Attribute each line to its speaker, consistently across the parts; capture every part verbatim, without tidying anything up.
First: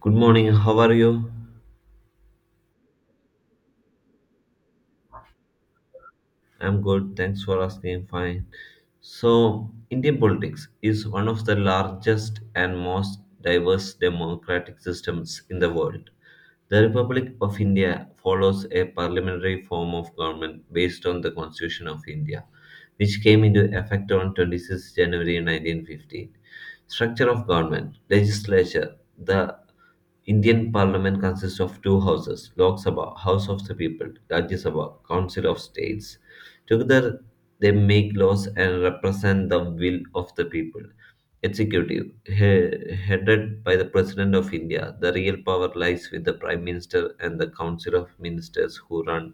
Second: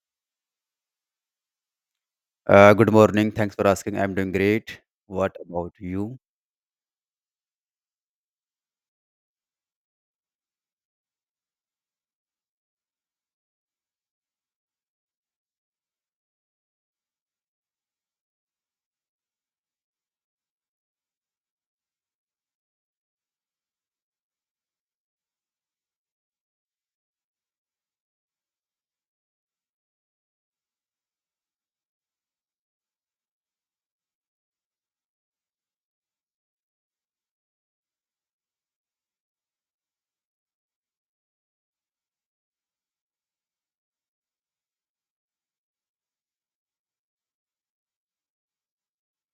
Speaker 1: Good morning, how are you?
Speaker 2: Uh, good morning. Thanks for asking. I'm doing great. What about you?
Speaker 1: I'm good, thanks for asking. Fine. So, Indian politics is one of the largest and most diverse democratic systems in the world. The Republic of India follows a parliamentary form of government based on the Constitution of India, which came into effect on twenty-sixth of January nineteen fifteen. Structure of government, legislature, the Indian parliament consists of two houses, Lok Sabha, House of the People, Rajya Sabha, Council of States. Together, they make laws and represent the will of the people. Executive, he- headed by the President of India, the real power lies with the Prime Minister and the Council of Ministers who run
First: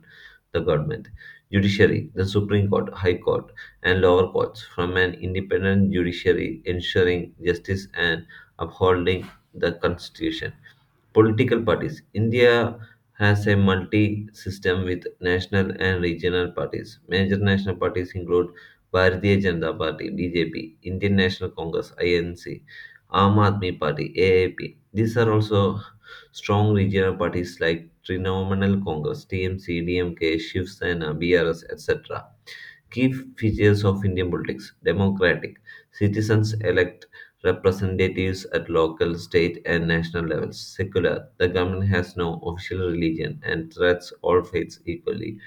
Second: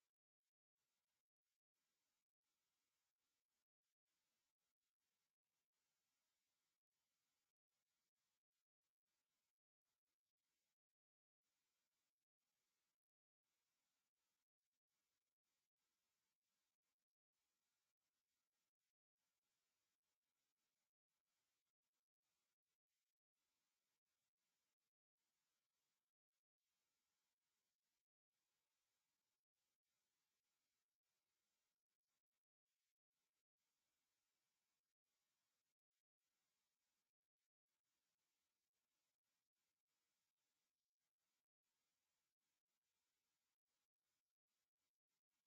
Speaker 1: the government. Judiciary, the Supreme Court, High Court, and lower courts from an independent judiciary ensuring justice and upholding the Constitution. Political parties. India has a multi system with national and regional parties. Major national parties include Bharatiya Janata Party (B J P), Indian National Congress (I N C), Aam Aadmi Party (AAP). These are also strong regional parties like Trinamool Congress (T M C), D M K, Shiv Sena, B R S, et cetera. Key features of Indian politics democratic. Citizens elect representatives at local, state, and national levels. Secular. The government has no official religion and treats all faiths equally.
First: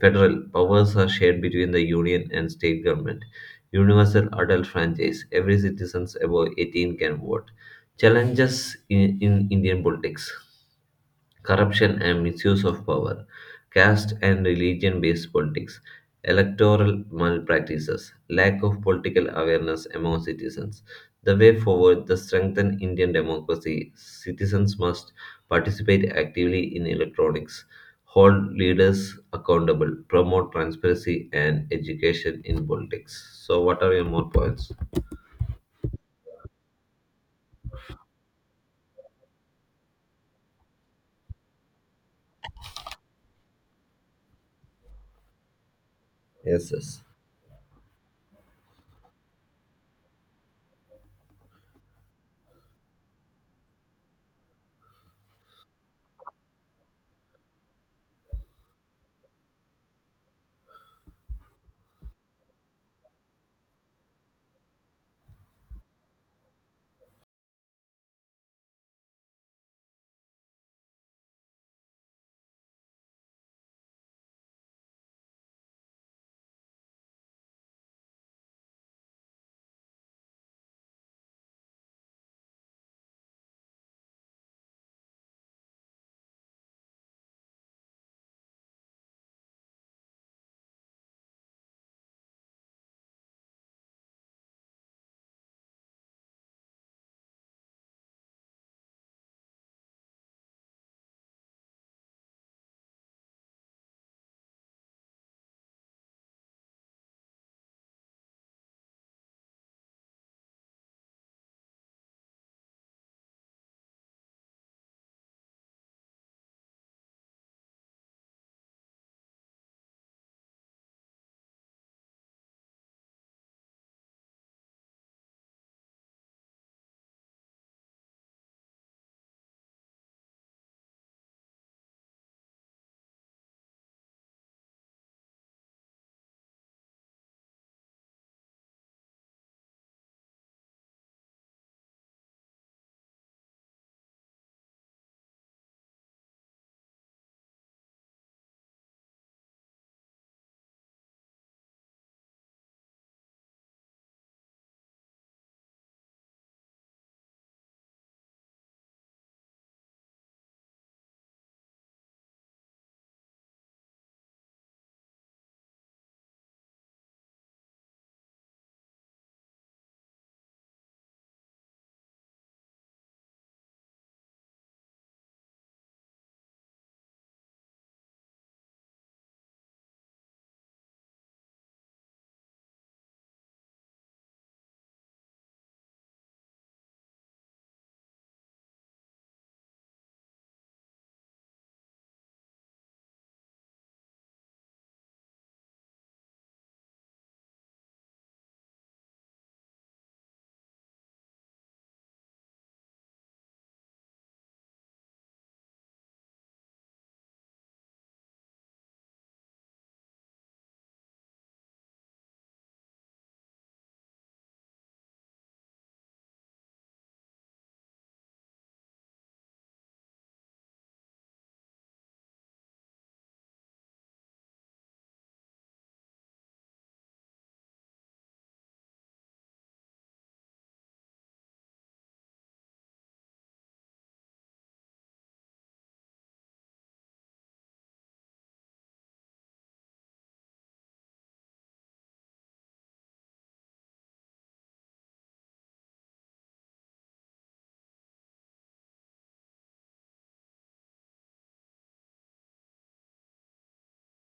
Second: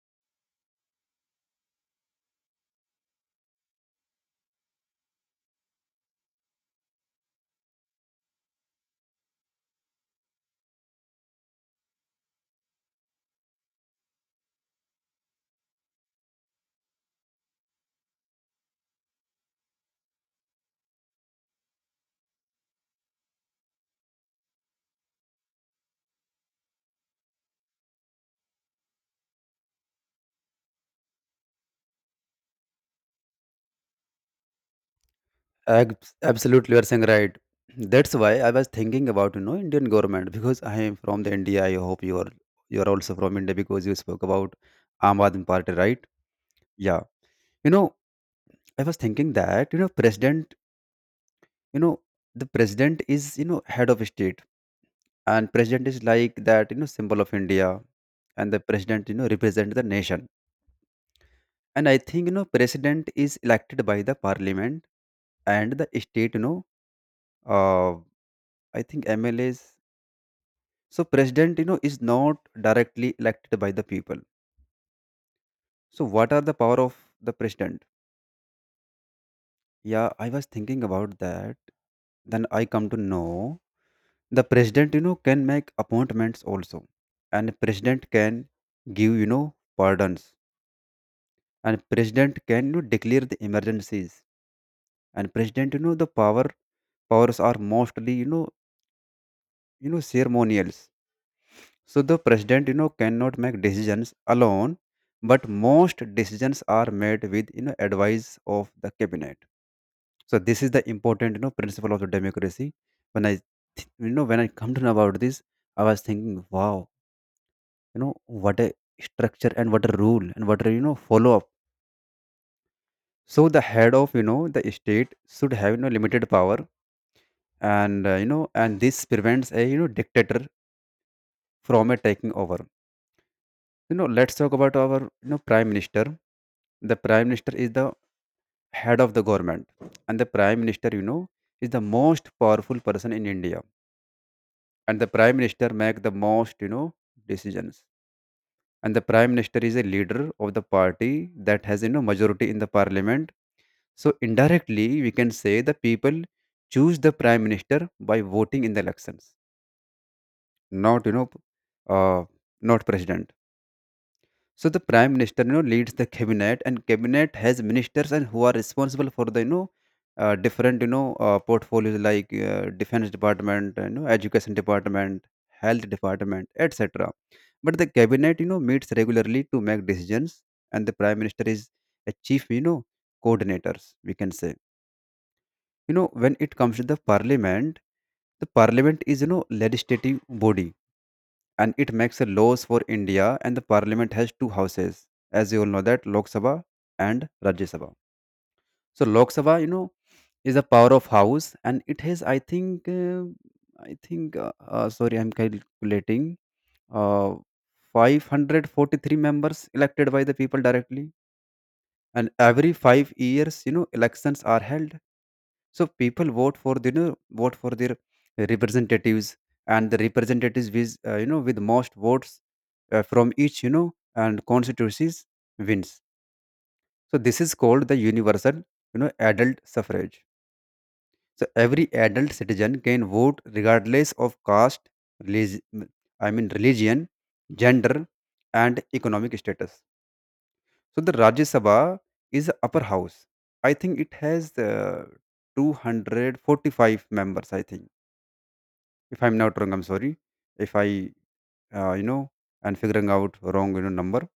Speaker 1: Federal. Powers are shared between the union and state government. Universal adult franchise. Every citizen above eighteen can vote. Challenges in, in Indian politics, corruption and misuse of power, caste and religion based politics, electoral malpractices, lack of political awareness among citizens. The way forward to strengthen Indian democracy, citizens must participate actively in electronics, hold leaders accountable, promote transparency and education in politics. So, what are your more points?
Speaker 2: Abs- Absolutely, you are saying right. That's why I was thinking about you know Indian government because I am from the India. I hope you are you are also from India because you spoke about Aam Aadmi Party, right?
Speaker 1: Yes,
Speaker 2: Yeah.
Speaker 1: yes.
Speaker 2: You know, I was thinking that you know president. You know, the president is you know head of state, and president is like that you know symbol of India, and the president you know represent the nation. And I think you know president is elected by the parliament and the state you know uh, I think mlas so president you know is not directly elected by the people. So what are the power of the president? Yeah, I was thinking about that. Then I come to know the president you know can make appointments also, and president can give you know pardons, and president can you know, declare the emergencies, and president you know the power powers are mostly you know you know ceremonial. So the president, you know, cannot make decisions alone, but most decisions are made with you know advice of the cabinet. So this is the important you know principle of the democracy. When I th- you know when I come to know about this, I was thinking, wow, you know what a structure and what a rule and what a you know follow up. So the head of you know the state should have you know limited power and uh, you know and this prevents a you know dictator from a taking over. You know, let's talk about our you know prime minister. The prime minister is the head of the government, and the prime minister, you know, is the most powerful person in India. And the prime minister make the most you know decisions. And the prime minister is a leader of the party that has you know majority in the parliament. So indirectly, we can say the people choose the prime minister by voting in the elections, not you know, uh, not president. So the prime minister, you know, leads the cabinet, and cabinet has ministers and who are responsible for the, you know, uh, different, you know, uh, portfolios like uh, defense department, you know, education department, health department, et cetera. But the cabinet, you know, meets regularly to make decisions, and the prime minister is a chief, you know, coordinators. We can say, you know, when it comes to the parliament, the parliament is, you know, legislative body and it makes a laws for India, and the parliament has two houses as you all know that Lok Sabha and Rajya Sabha. So Lok Sabha you know is a power of house and it has I think uh, I think uh, uh, sorry I'm calculating uh, five hundred forty-three members elected by the people directly, and every five years you know elections are held. So people vote for the, you know vote for their representatives, and the representatives with uh, you know with most votes uh, from each you know and constituencies wins. So this is called the universal you know adult suffrage. So every adult citizen can vote regardless of caste, relig- I mean religion, gender, and economic status. So the Rajya Sabha is the upper house. I think it has uh, two hundred forty-five members. I think. If I'm not wrong, I'm sorry. If I, uh, you know, and figuring out wrong, you know, number.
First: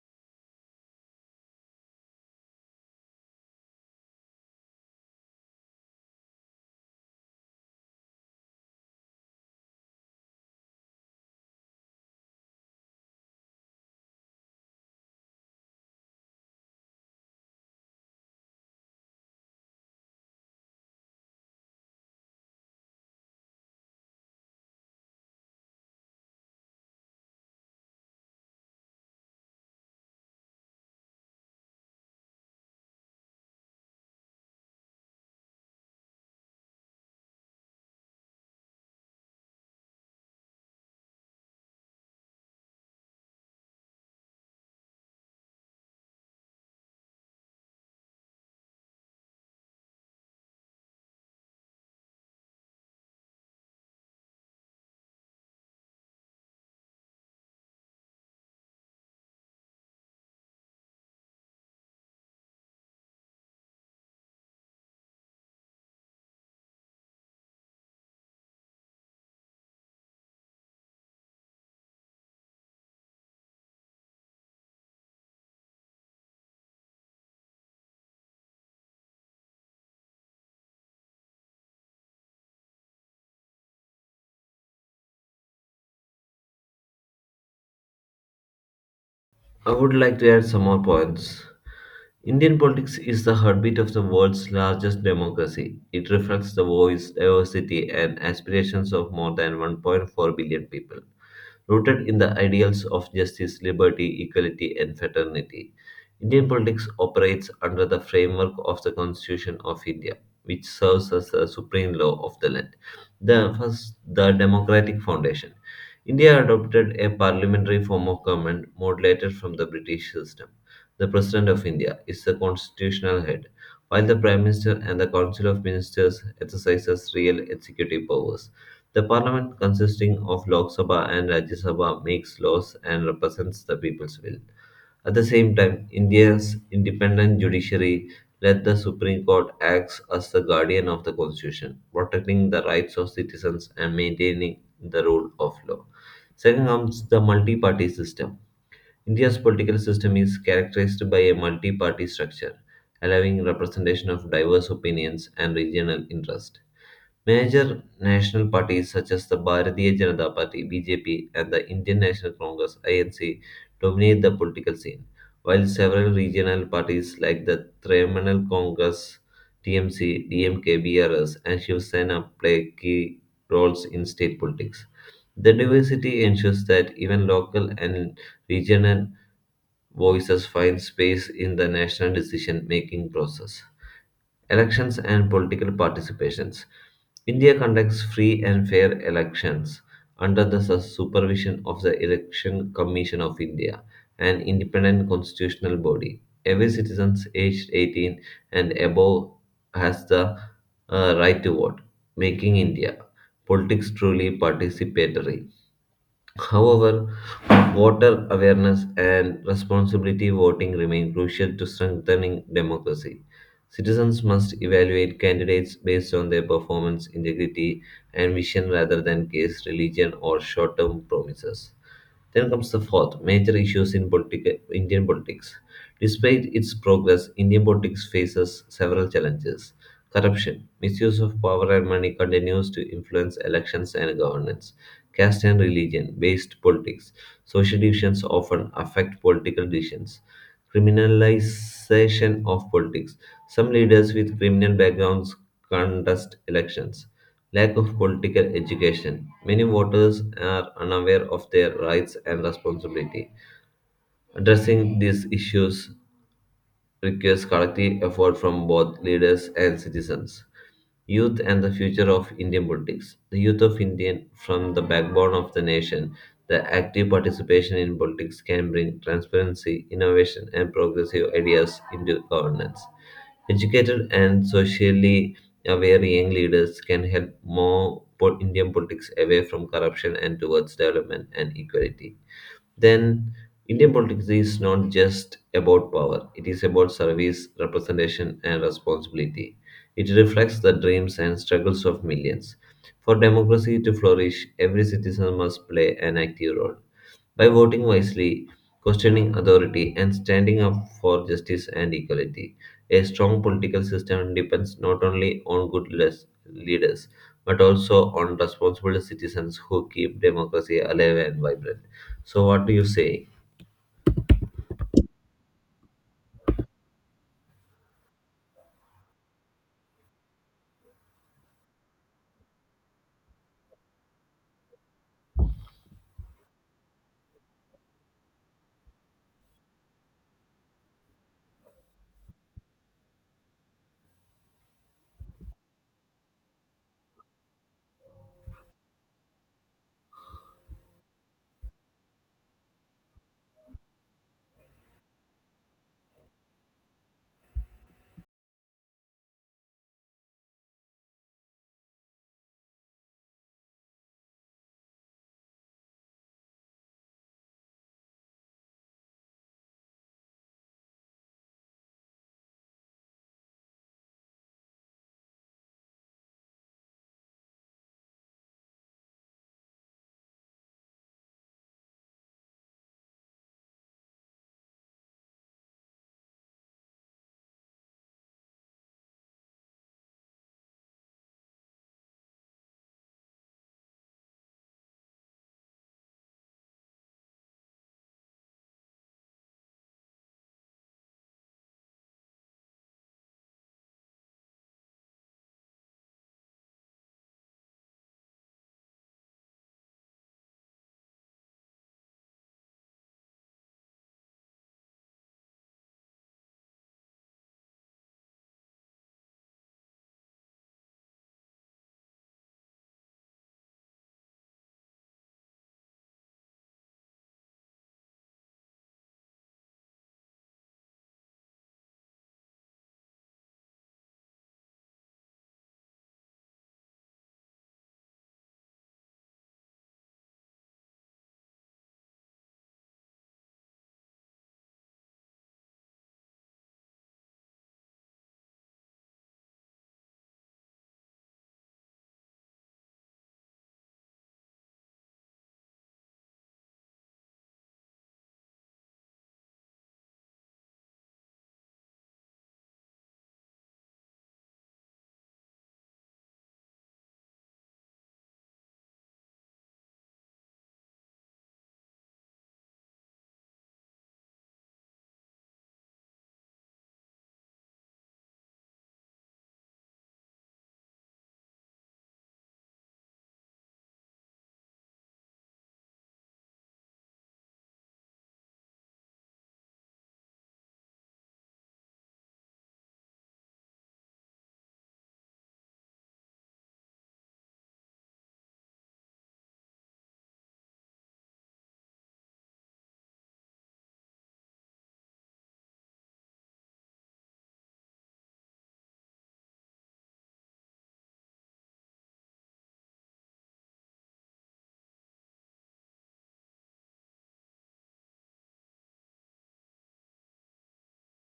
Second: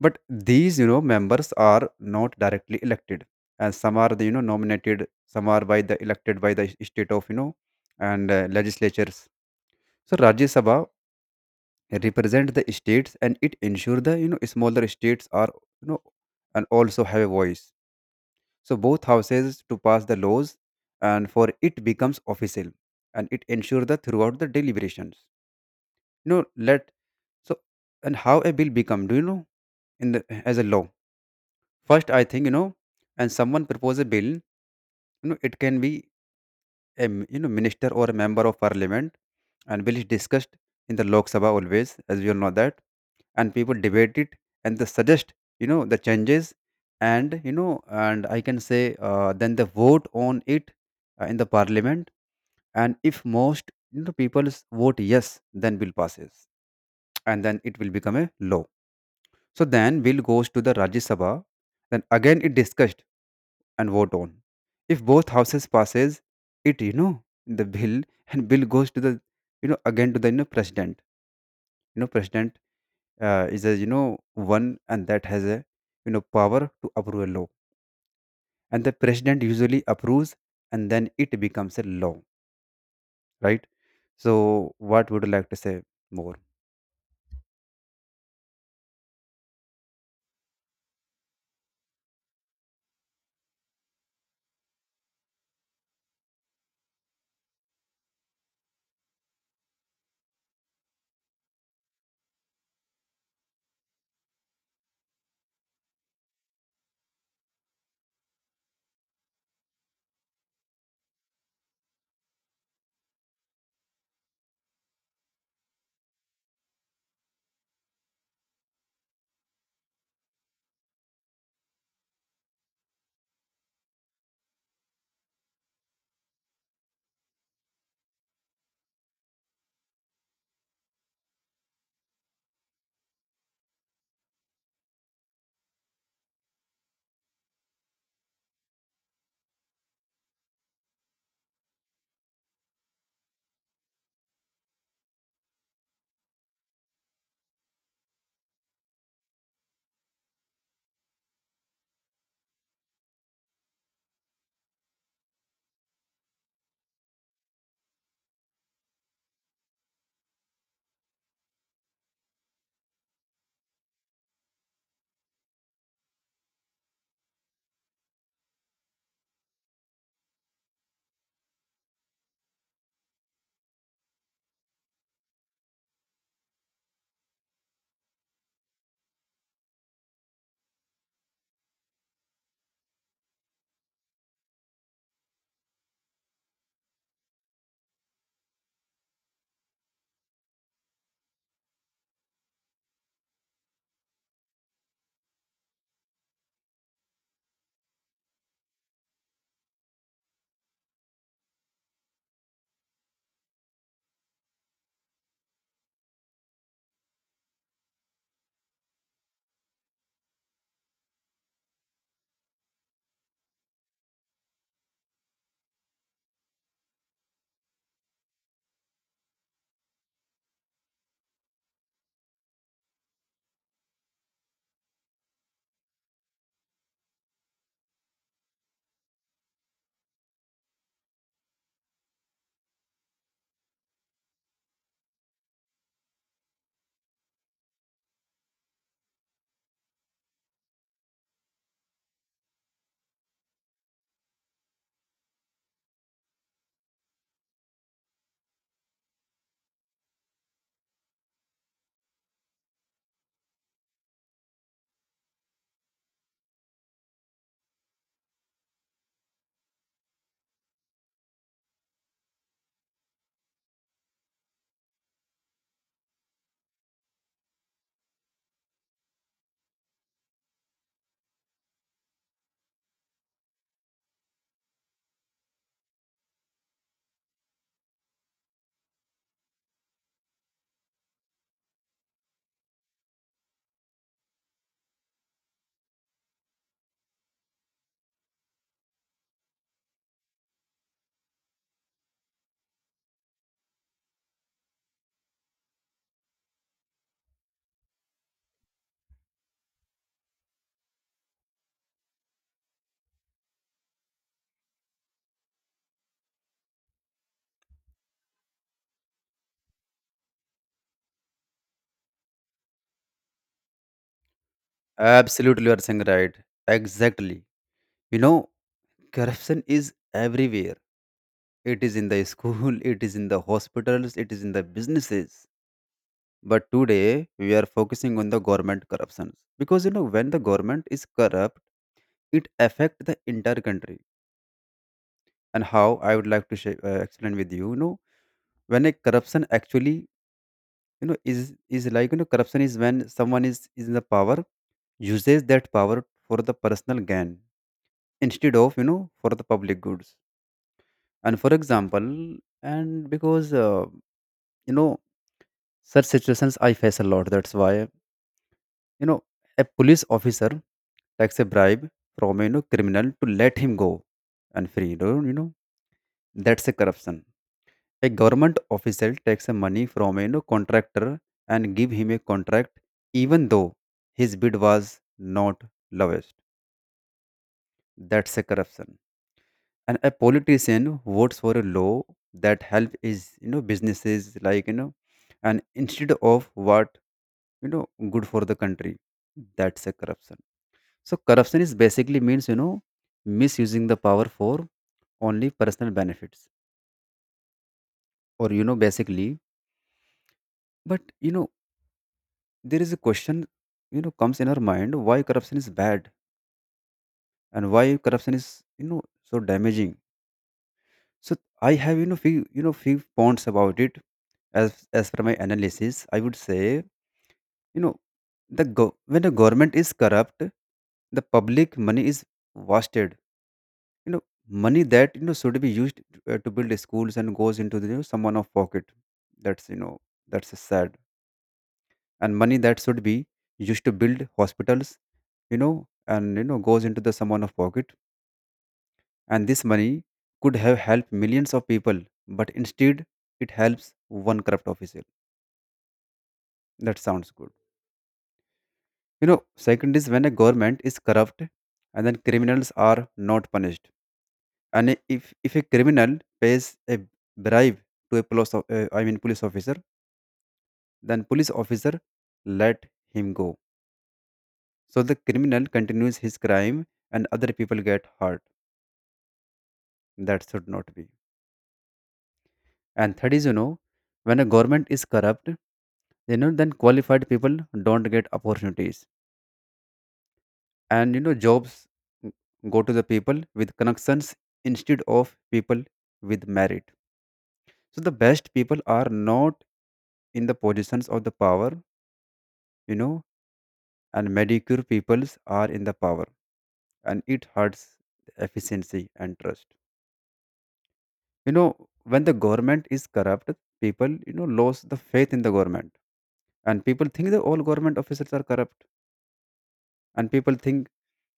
Speaker 2: But these, you know, members are not directly elected, and some are, the, you know, nominated. Some are by the elected by the state of, you know, and uh, legislatures. So Rajya Sabha represent the states, and it ensure the, you know, smaller states are, you know, and also have a voice. So both houses to pass the laws, and for it becomes official, and it ensure the throughout the deliberations you know let. So, and how a bill become? Do you know? In the as a law, first I think you know, and someone propose a bill. You know, it can be a m- you know minister or a member of parliament, and bill is discussed in the Lok Sabha always, as we all know that, and people debate it and they suggest you know the changes, and you know, and I can say uh, then they vote on it uh, in the parliament, and if most you know people vote yes, then bill passes, and then it will become a law. So then bill goes to the Rajya Sabha, then again it discussed and vote on. If both houses passes it, you know, the bill and bill goes to the, you know, again to the you know, president. You know, president uh, is a you know one and that has a you know power to approve a law, and the president usually approves, and then it becomes a law, right? So what would you like to say more?
Speaker 1: I would like to add some more points. Indian politics is the heartbeat of the world's largest democracy. It reflects the voice, diversity, and aspirations of more than one point four billion people, rooted in the ideals of justice, liberty, equality, and fraternity. Indian politics operates under the framework of the Constitution of India, which serves as the supreme law of the land. The first, the democratic foundation. India adopted a parliamentary form of government modulated from the British system. The President of India is the constitutional head, while the Prime Minister and the Council of Ministers exercises real executive powers. The parliament, consisting of Lok Sabha and Rajya Sabha, makes laws and represents the people's will. At the same time, India's independent judiciary let the Supreme Court act as the guardian of the constitution, protecting the rights of citizens and maintaining the rule of law. Second comes the multi-party system. India's political system is characterized by a multi-party structure, allowing representation of diverse opinions and regional interests. Major national parties such as the Bharatiya Janata Party (B J P) and the Indian National Congress (I N C) dominate the political scene, while several regional parties like the Trinamool Congress (T M C), D M K, B R S, and Shiv Sena play key roles in state politics. The diversity ensures that even local and regional voices find space in the national decision-making process. Elections and political participations. India conducts free and fair elections under the su- supervision of the Election Commission of India, an independent constitutional body. Every citizen aged eighteen and above has the uh, right to vote, making India politics truly participatory. However, voter awareness and responsibility voting remain crucial to strengthening democracy. Citizens must evaluate candidates based on their performance, integrity, and vision rather than case, religion, or short term promises. Then comes the fourth major issues in politica- Indian politics. Despite its progress, Indian politics faces several challenges. Corruption, misuse of power and money continues to influence elections and governance. Caste and religion based politics, social divisions often affect political decisions. Criminalization of politics, some leaders with criminal backgrounds contest elections. Lack of political education. Many voters are unaware of their rights and responsibility. Addressing these issues requires collective effort from both leaders and citizens. Youth and the future of Indian politics. The youth of Indian from the backbone of the nation, the active participation in politics can bring transparency, innovation, and progressive ideas into governance. Educated and socially aware young leaders can help more po- Indian politics away from corruption and towards development and equality then Indian politics is not just about power, it is about service, representation, and responsibility. It reflects the dreams and struggles of millions. For democracy to flourish, every citizen must play an active role. By voting wisely, questioning authority, and standing up for justice and equality, a strong political system depends not only on good les- leaders but also on responsible citizens who keep democracy alive and vibrant. So, what do you say?
Speaker 2: Absolutely, you are saying right. Exactly. You know, corruption is everywhere. It is in the school, it is in the hospitals, it is in the businesses. But today we are focusing on the government corruptions because you know when the government is corrupt, it affect the entire country. And how I would like to sh- uh, explain with you, you know, when a corruption actually, you know, is is like you know corruption is when someone is is in the power uses that power for the personal gain instead of you know for the public goods. And for example, and because uh, you know Such situations I face a lot. That's why you know a police officer takes a bribe from a you know, criminal to let him go and free. You know, you know that's a corruption. A government official takes a money from a you know, contractor and give him a contract even though his bid was not lowest. That's a corruption. And a politician votes for a law that help is you know businesses like you know and instead of what you know good for the country, that's a corruption. So corruption is basically means you know misusing the power for only personal benefits or you know basically. But you know there is a question you know comes in our mind, why corruption is bad and why corruption is you know so damaging. So I have you know few you know few points about it. as as per my analysis, I would say you know the go- when the government is corrupt, the public money is wasted. you know money that you know should be used to, uh, to build schools and goes into the you know, someone of pocket. That's you know that's sad. And money that should be used to build hospitals you know and you know goes into the someone of pocket, and this money could have helped millions of people, but instead it helps one corrupt official. That sounds good. you know second is when a government is corrupt, and then criminals are not punished. And if if a criminal pays a bribe to a police o- uh, I mean police officer, then police officer let him go. So the criminal continues his crime and other people get hurt. That should not be. And third is you know when a government is corrupt, you know then qualified people don't get opportunities, and you know jobs go to the people with connections instead of people with merit. So the best people are not in the positions of the power, you know and medicure peoples are in the power, and it hurts efficiency and trust. you know when the government is corrupt, people you know lose the faith in the government, and people think that all government officers are corrupt, and people think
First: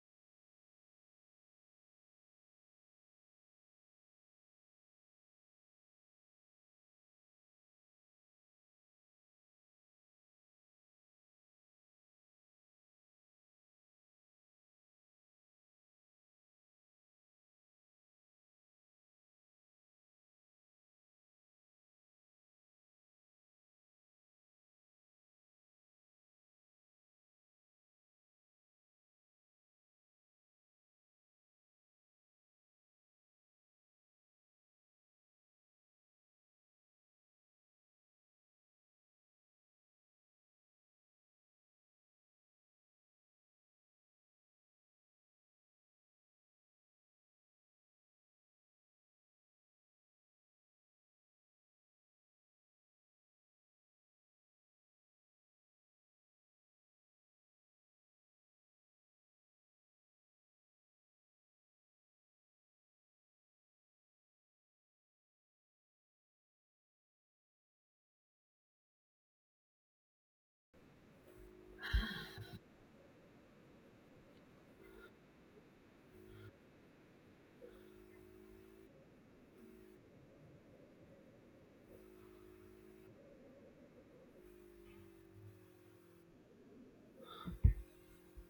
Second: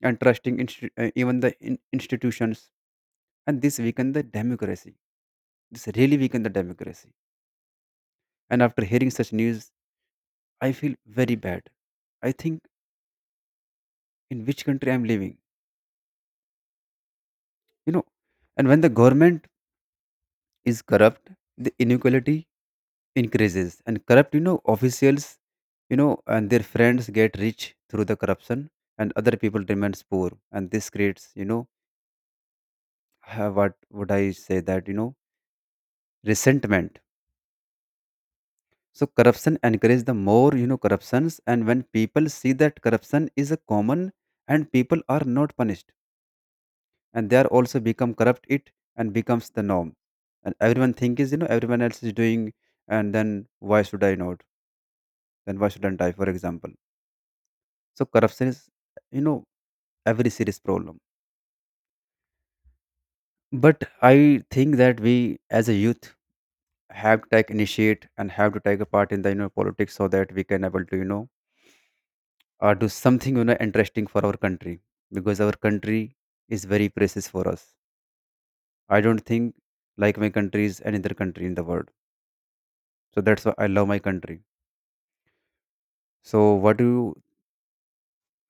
Speaker 2: and trusting insti- uh, even the in- institutions, and this weaken the democracy. This really weaken the democracy. And after hearing such news, I feel very bad. I think in which country I'm living. you know and when the government is corrupt, the inequality increases, and corrupt, you know, officials, you know, and their friends get rich through the corruption, and other people remains poor, and this creates, you know, ha- what would I say that you know, resentment. So corruption encourages the more you know corruptions, and when people see that corruption is a common, and people are not punished, and they are also become corrupt it and becomes the norm, and everyone think is you know everyone else is doing, and then why should I not? Then why shouldn't I, for example? So corruption is, you know, every serious problem. But I think that we, as a youth, have to take initiate and have to take a part in the, you know, politics so that we can able to you know uh, do something, you know, interesting for our country, because our country is very precious for us. I don't think like my country is any other country in the world, so that's why I love my country. So what do you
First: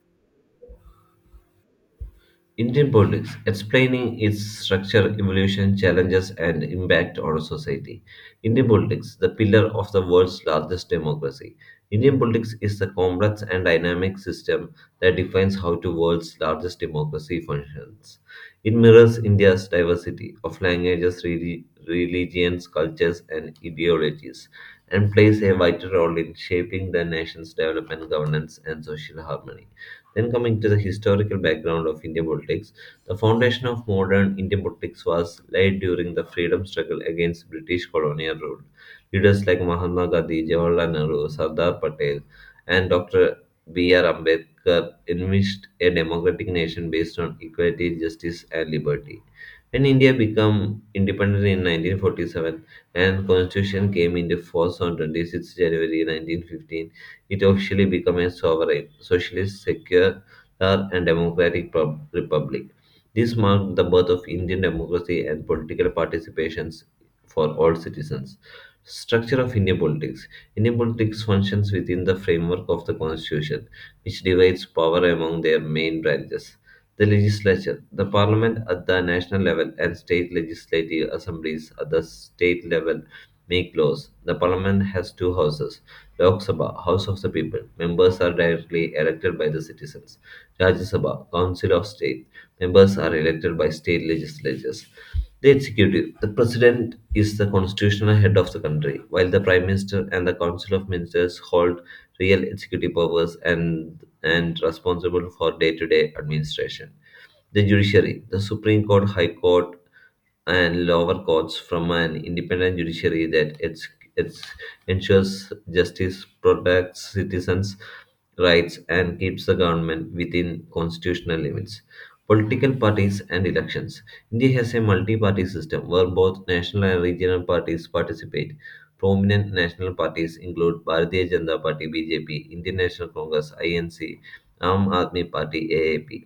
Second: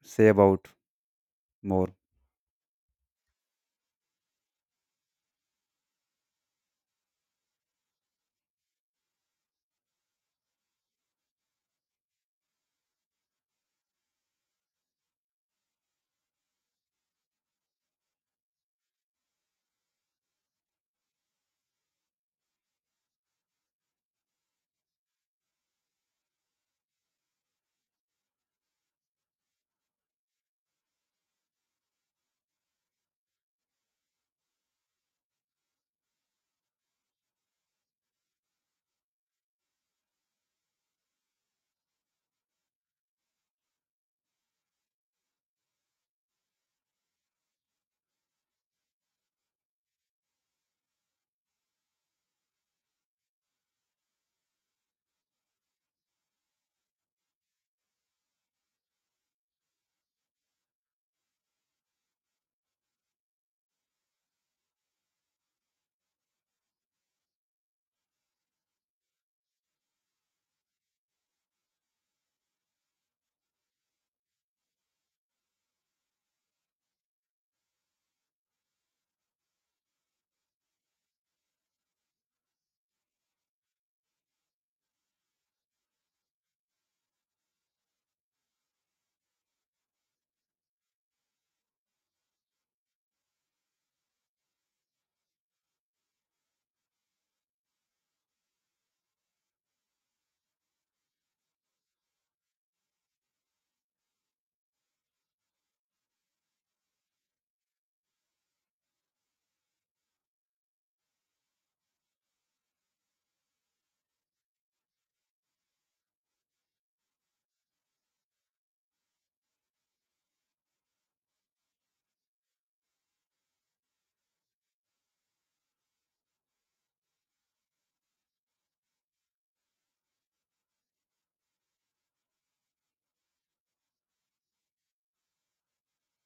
Speaker 2: say about more?
Speaker 1: Indian politics, explaining its structure, evolution, challenges, and impact on society. Indian politics, the pillar of the world's largest democracy. Indian politics is the complex and dynamic system that defines how the world's largest democracy functions. It mirrors India's diversity of languages, reli- religions, cultures, and ideologies, and plays a vital role in shaping the nation's development, governance, and social harmony. Then coming to the historical background of Indian politics, the foundation of modern Indian politics was laid during the freedom struggle against British colonial rule. Leaders like Mahatma Gandhi, Jawaharlal Nehru, Sardar Patel, and Doctor B R. Ambedkar envisioned a democratic nation based on equality, justice, and liberty. When India became independent in nineteen forty-seven and constitution came into force on twenty-sixth of January nineteen fifteen, it officially became a sovereign, socialist, secular, and democratic pub- republic. This marked the birth of Indian democracy and political participations for all citizens. Structure of Indian politics. Indian politics functions within the framework of the constitution, which divides power among their main branches. The legislature, the parliament at the national level, and state legislative assemblies at the state level make laws. The parliament has two houses, Lok Sabha House of the People Members are directly elected by the citizens. Rajya Sabha Council of State Members are elected by state legislatures. The executive. The president is the constitutional head of the country, while the prime minister and the council of ministers hold real executive powers and and responsible for day-to-day administration. The judiciary. The Supreme Court, High Court, and lower courts from an independent judiciary that it's, it's ensures justice, protects citizens' rights, and keeps the government within constitutional limits. Political parties and elections. India has a multi party system where both national and regional parties participate. Prominent national parties include Bharatiya Janata Party (B J P), Indian National Congress (I N C), Aam Aadmi Party (AAP).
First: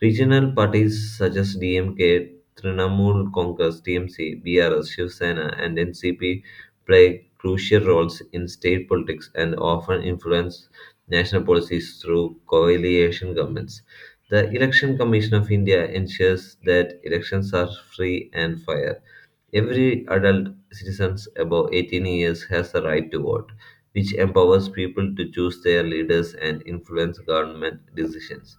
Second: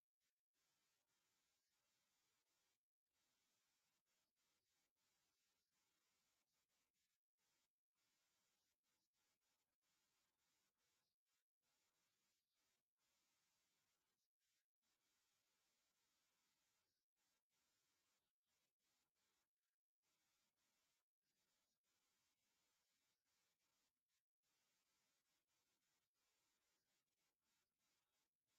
Speaker 1: Regional parties such as DMK, Trinamool Congress (TMC), BRS, Shiv Sena, and N C P play crucial roles in state politics and often influence national policies through coalition governments. The Election Commission of India ensures that elections are free and fair. Every adult citizen above eighteen years has the right to vote, which empowers people to choose their leaders and influence government decisions.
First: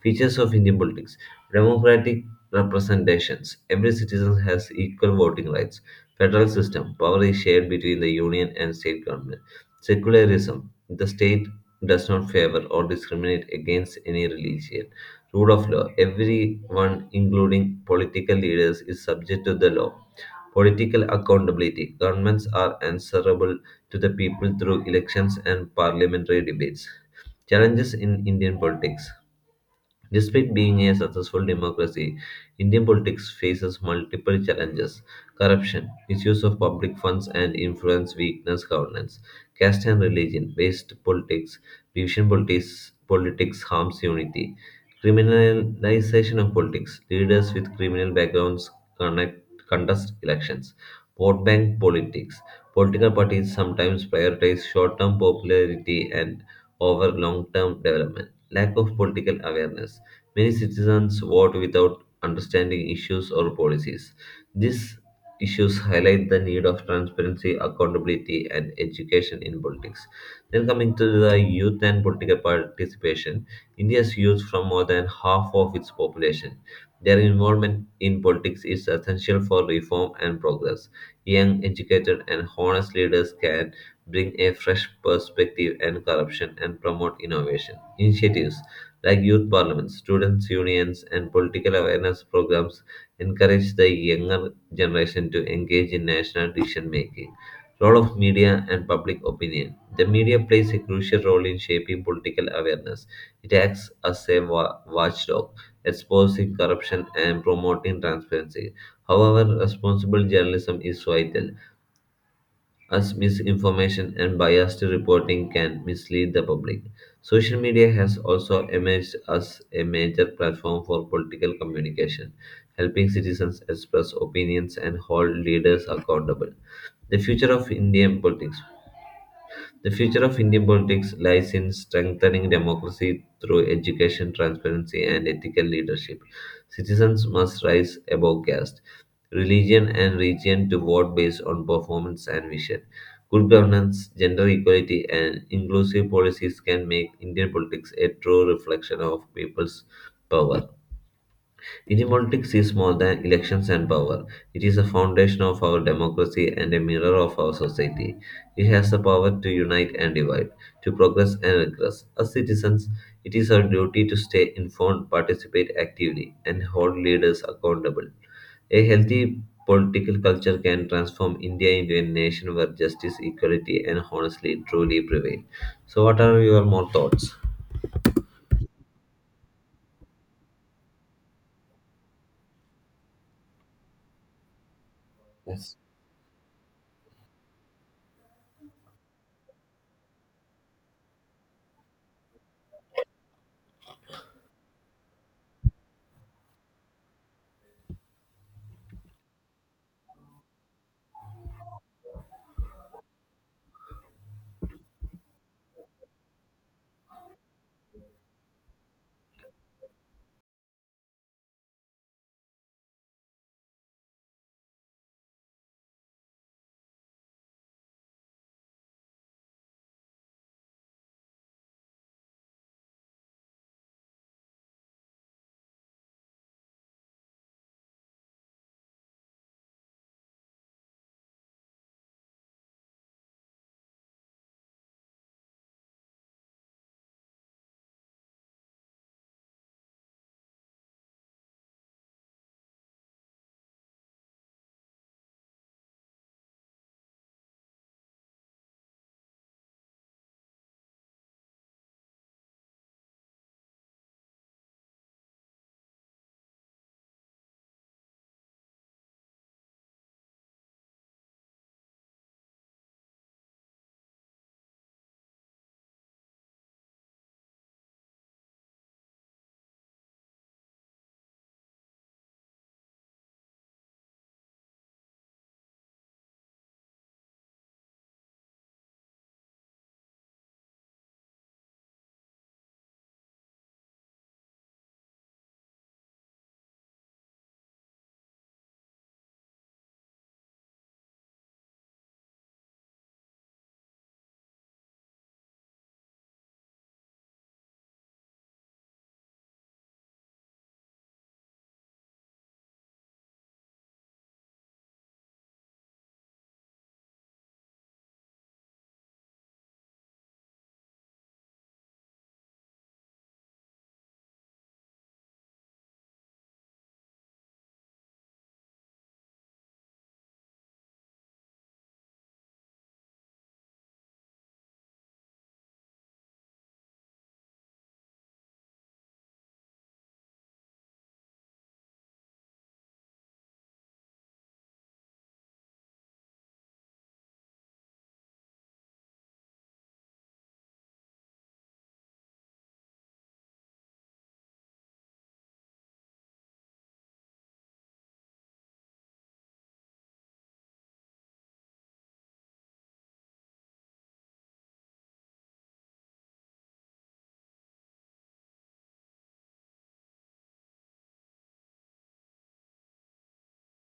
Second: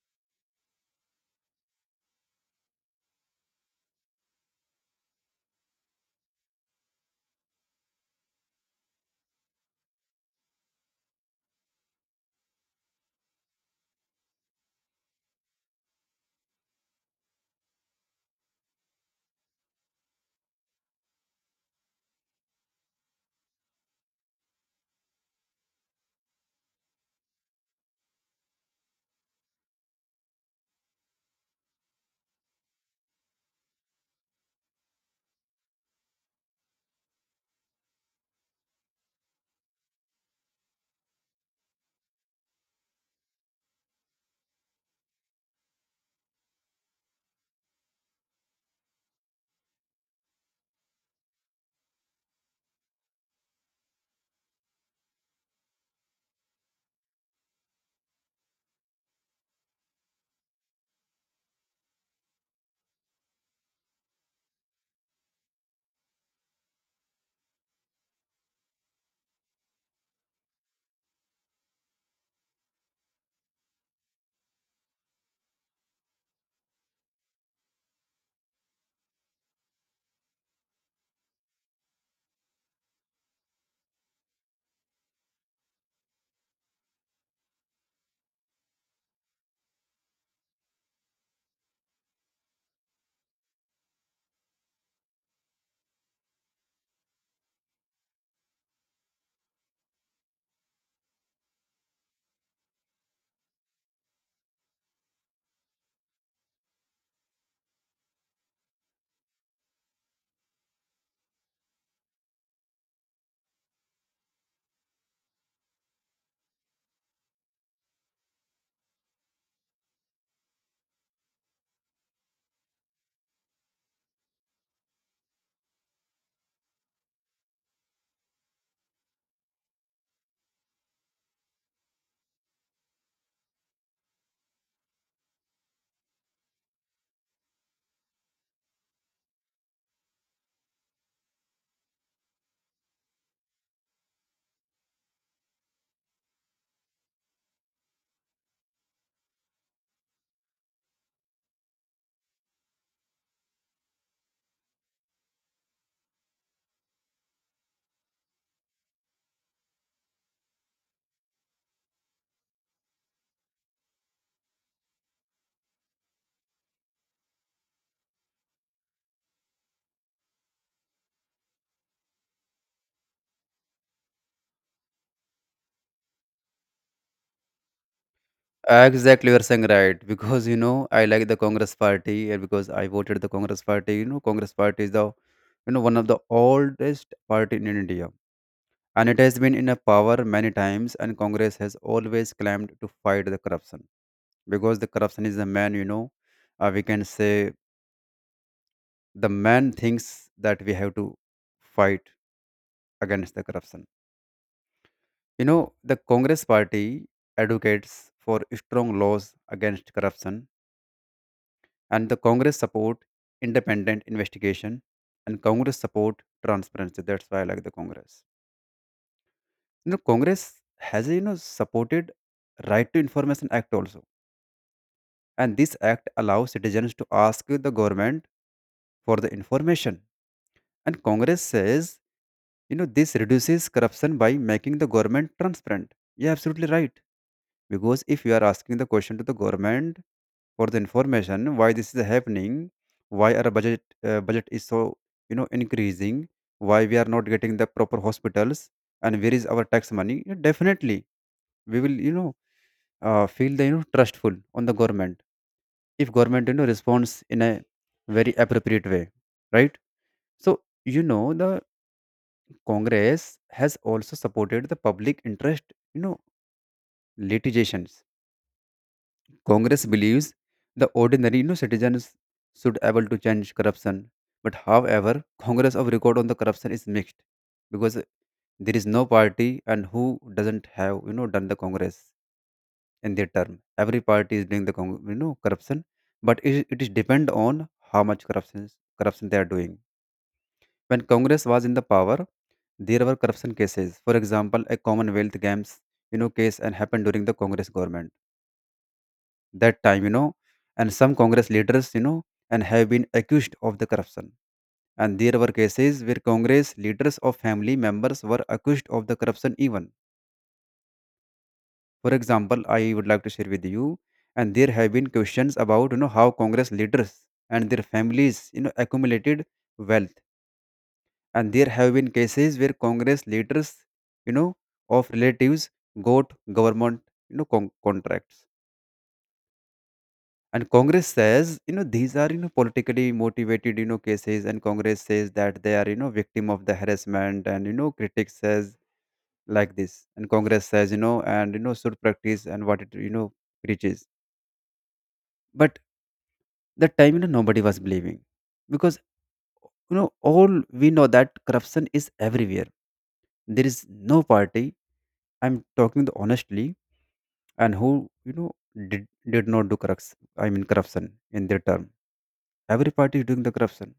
Speaker 1: Features of Indian politics, democratic representations. Every citizen has equal voting rights. Federal system. Power is shared between the union and state government. Secularism. The state does not favor or discriminate against any religion. Rule of law. Everyone, including political leaders, is subject to the law. Political accountability. Governments are answerable to the people through elections and parliamentary debates. Challenges in Indian politics. Despite being a successful democracy, Indian politics faces multiple challenges, corruption, misuse of public funds and influence, weakness, governance, caste and religion, based politics, division politics, politics harms unity, criminalization of politics, leaders with criminal backgrounds connect, contest elections, vote bank politics, political parties sometimes prioritize short term popularity and over long term development lack of political awareness. Many citizens vote without understanding issues or policies. These issues highlight the need of transparency, accountability, and education in politics. Then, coming to the youth and political participation, India's youth, from more than half of its population, their involvement in politics is essential for reform and progress. Young, educated, and honest leaders can bring a fresh perspective and corruption and promote innovation initiatives like youth parliaments, students' unions, and political awareness programs, encourage the younger generation to engage in national decision making. Role of media and public opinion. The media plays a crucial role in shaping political awareness. It acts as a wa- watchdog, exposing corruption and promoting transparency. However, responsible journalism is vital as misinformation and biased reporting can mislead the public. Social media has also emerged as a major platform for political communication, helping citizens express opinions and hold leaders accountable. The future of Indian politics. The future of Indian politics lies in strengthening democracy through education, transparency, and ethical leadership. Citizens must rise above caste, religion and region to vote based on performance and vision. Good governance, gender equality, and inclusive policies can make Indian politics a true reflection of people's power. Indian politics is more than elections and power. It is a foundation of our democracy and a mirror of our society. It has the power to unite and divide, to progress and regress. As citizens, it is our duty to stay informed, participate actively, and hold leaders accountable. A healthy political culture can transform India into a nation where justice, equality, and honestly truly prevail. So, what are your more thoughts?
Speaker 2: Exactly, you're saying right. Because, you know, I like the Congress Party, and because I voted the Congress Party, you know, Congress Party is the, you know, one of the oldest party in India, and it has been in a power many times, and Congress has always claimed to fight the corruption, because the corruption is the man, you know, uh, we can say the man thinks that we have to fight against the corruption. You know, the Congress Party advocates for strong laws against corruption, and the Congress support independent investigation, and Congress support transparency. That's why I like the Congress. You know, Congress has, you know, supported right to information act also, and this act allows citizens to ask the government for the information. And Congress says, you know, this reduces corruption by making the government transparent. You're absolutely right, because if you are asking the question to the government for the information, why this is happening, why our budget uh, budget is so, you know, increasing, why we are not getting the proper hospitals, and where is our tax money, you know, definitely we will, you know uh, feel the, you know, trustful on the government if government, you know, responds in a very appropriate way, right? So, you know, the Congress has also supported the public interest, you know, litigations. Congress believes the ordinary, you know, citizens should able to change corruption. But however, Congress of record on the corruption is mixed, because there is no party and who doesn't have, you know, done the Congress in their term. Every party is doing the con- you know, corruption, but it, it is depend on how much corruption corruption they are doing. When Congress was in the power, there were corruption cases. For example, a Commonwealth Games, you know, case and happened during the Congress government that time, you know, and some Congress leaders, you know, and have been accused of the corruption. And there were cases where Congress leaders of family members were accused of the corruption even. For example, I would like to share with you, and there have been questions about, you know, how Congress leaders and their families, you know, accumulated wealth. And there have been cases where Congress leaders, you know, of relatives got government, you know, con- contracts, and Congress says, you know, these are, you know, politically motivated, you know, cases, and Congress says that they are, you know, victim of the harassment, and, you know, critics says like this, and Congress says, you know, and you know should practice and what it, you know, preaches. But that time, you know, nobody was believing, because, you know, all we know that corruption is everywhere. There is no party, I'm talking the honestly, and who, you know, did did not do corruption, I mean corruption, in their term. Every party is doing the corruption.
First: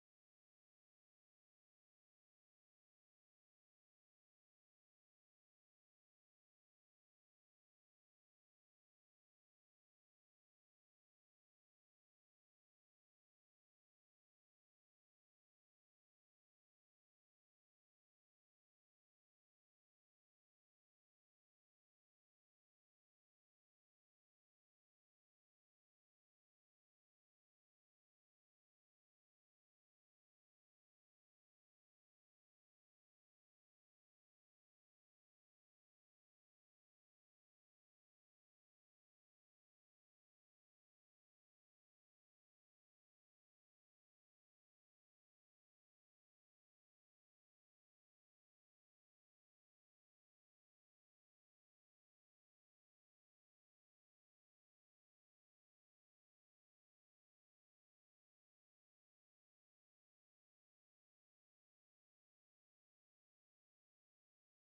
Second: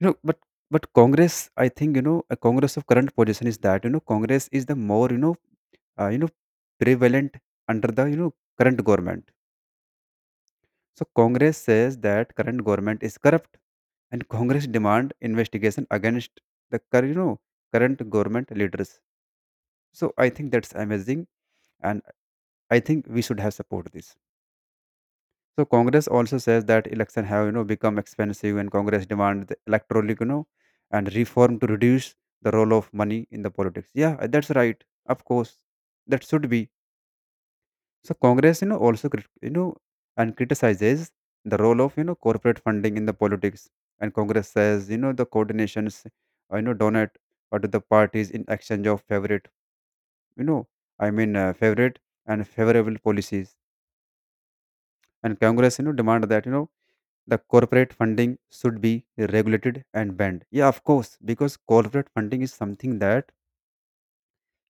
Speaker 2: You know, but but Congress, I think, you know, a Congress of current position is that, you know, Congress is the more, you know uh, you know prevalent under the, you know, current government. So Congress says that current government is corrupt, and Congress demand investigation against the cur- you know, current government leaders. So I think that's amazing, and I think we should have support this. So Congress also says that election have, you know, become expensive, and Congress demand the electoral, you know, and reform to reduce the role of money in the politics. Yeah, uh, that's right. Of course, that should be. So Congress, you know, also crit- you know, and criticizes the role of, you know, corporate funding in the politics, and Congress says, you know, the coordinations, uh, you know, donate or to the parties in exchange of favorite, you know, I mean uh, favorite and favorable policies, and Congress, you know, demand that, you know, the corporate funding should be regulated and banned. Yeah, of course, because corporate funding is something that,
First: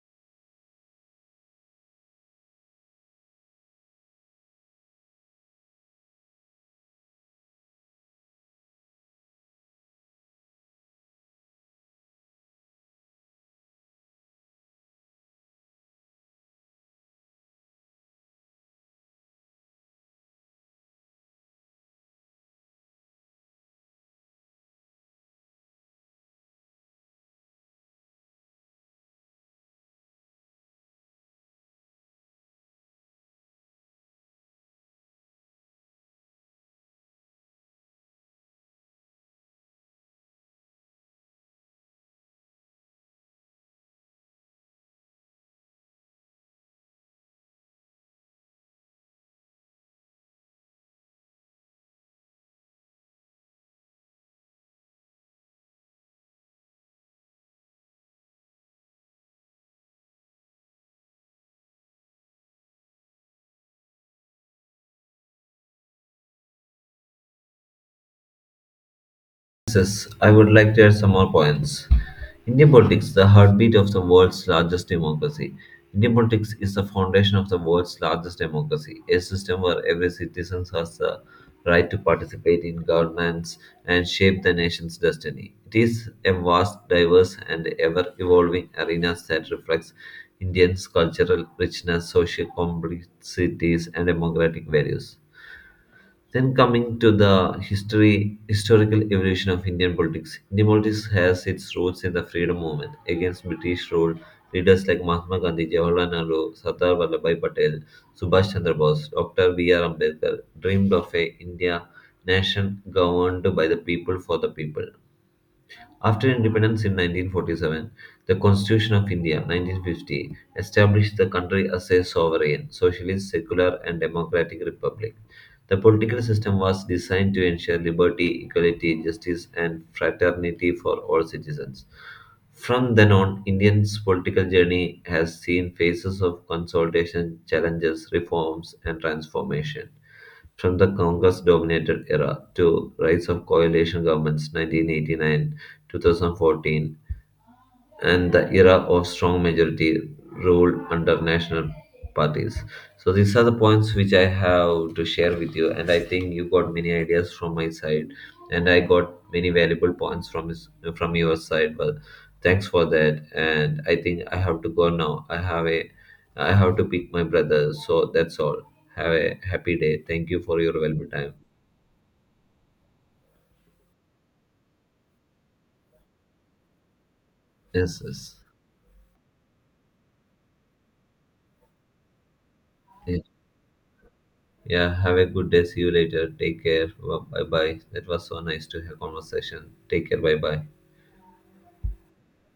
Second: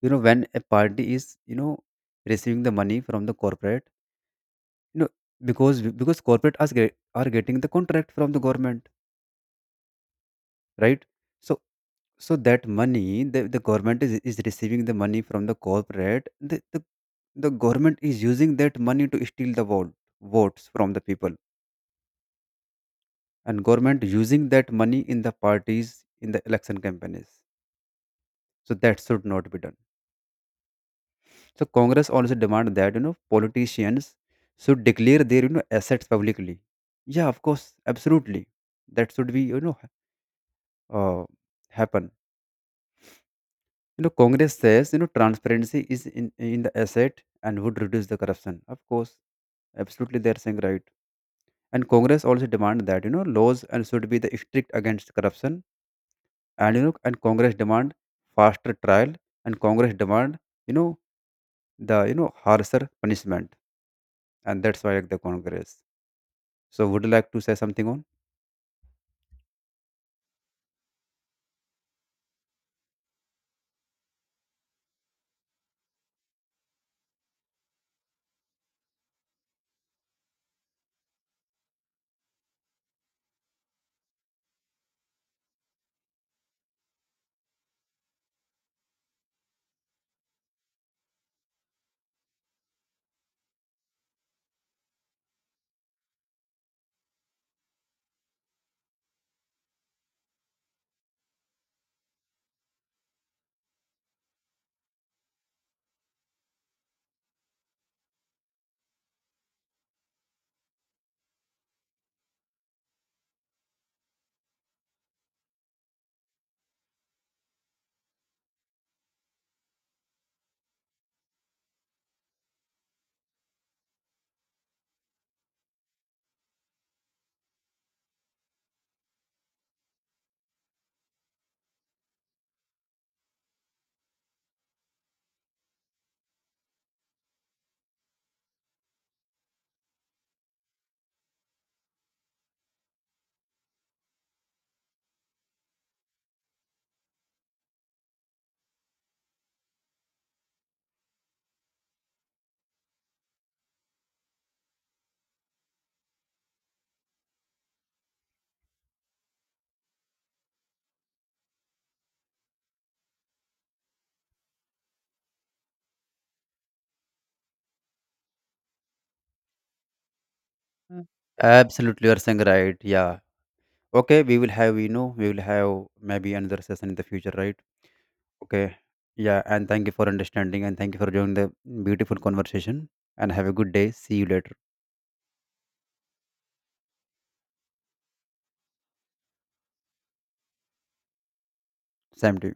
Speaker 2: you know, when a party is, you know, receiving the money from the corporate, you know, because because corporate are, get- are getting the contract from the government, right? So, so that money, the, the government is, is receiving the money from the corporate, the, the the government is using that money to steal the vote votes from the people, and government using that money in the parties in the election campaigns. So that should not be done. So Congress also demand that, you know, politicians should declare their, you know, assets publicly. Yeah, of course, absolutely. That should be, you know uh, happen. You know, Congress says, you know, transparency is in in the asset and would reduce the corruption. Of course, absolutely, they are saying right. And Congress also demand that, you know, laws and should be the strict against corruption. And, you know, and Congress demand faster trial, and Congress demand, you know, the, you know, harsher punishment, and that's why the Congress. So, would you like to say something on?
Speaker 1: Yes, I would like to add some more points. Indian politics, the heartbeat of the world's largest democracy. Indian politics is the foundation of the world's largest democracy, a system where every citizen has the right to participate in governments and shape the nation's destiny. It is a vast, diverse, and ever evolving arena that reflects Indians' cultural richness, social complexities, and democratic values. Then coming to the history, historical evolution of Indian politics, Indian politics has its roots in the freedom movement against British rule. Leaders like Mahatma Gandhi, Jawaharlal Nehru, Sardar Vallabhai Patel, Subhash Chandra Bose, Doctor B R. Ambedkar dreamed of a India nation governed by the people for the people. After independence in nineteen forty-seven, the Constitution of India (nineteen fifty) established the country as a sovereign, socialist, secular, and democratic republic. The political system was designed to ensure liberty, equality, justice, and fraternity for all citizens. From then on, India's political journey has seen phases of consolidation, challenges, reforms, and transformation from the Congress-dominated era to rise of coalition governments (nineteen eighty-nine-two thousand fourteen) and the era of strong majority rule under national parties. So these are the points which I have to share with you, and I think you got many ideas from my side, and I got many valuable points from his, from your side. Well, thanks for that, and I think I have to go now. I have a I have to pick my brother, so that's all. Have a happy day. Thank you for your valuable
Speaker 2: Mm.
Speaker 1: time.
Speaker 2: Absolutely, you are saying right. Yeah. Okay, we will have, you know we will have maybe another session in the future, right?
Speaker 1: Yes, yes.
Speaker 2: Okay. Yeah, and thank you for understanding, and thank you for joining the beautiful conversation.
Speaker 1: Yeah.
Speaker 2: And have a good day. See you later.
Speaker 1: Yeah, have a good day. See you later. Take care. Bye bye. That was so nice to have conversation. Take care. Bye bye.
Speaker 2: Same to you.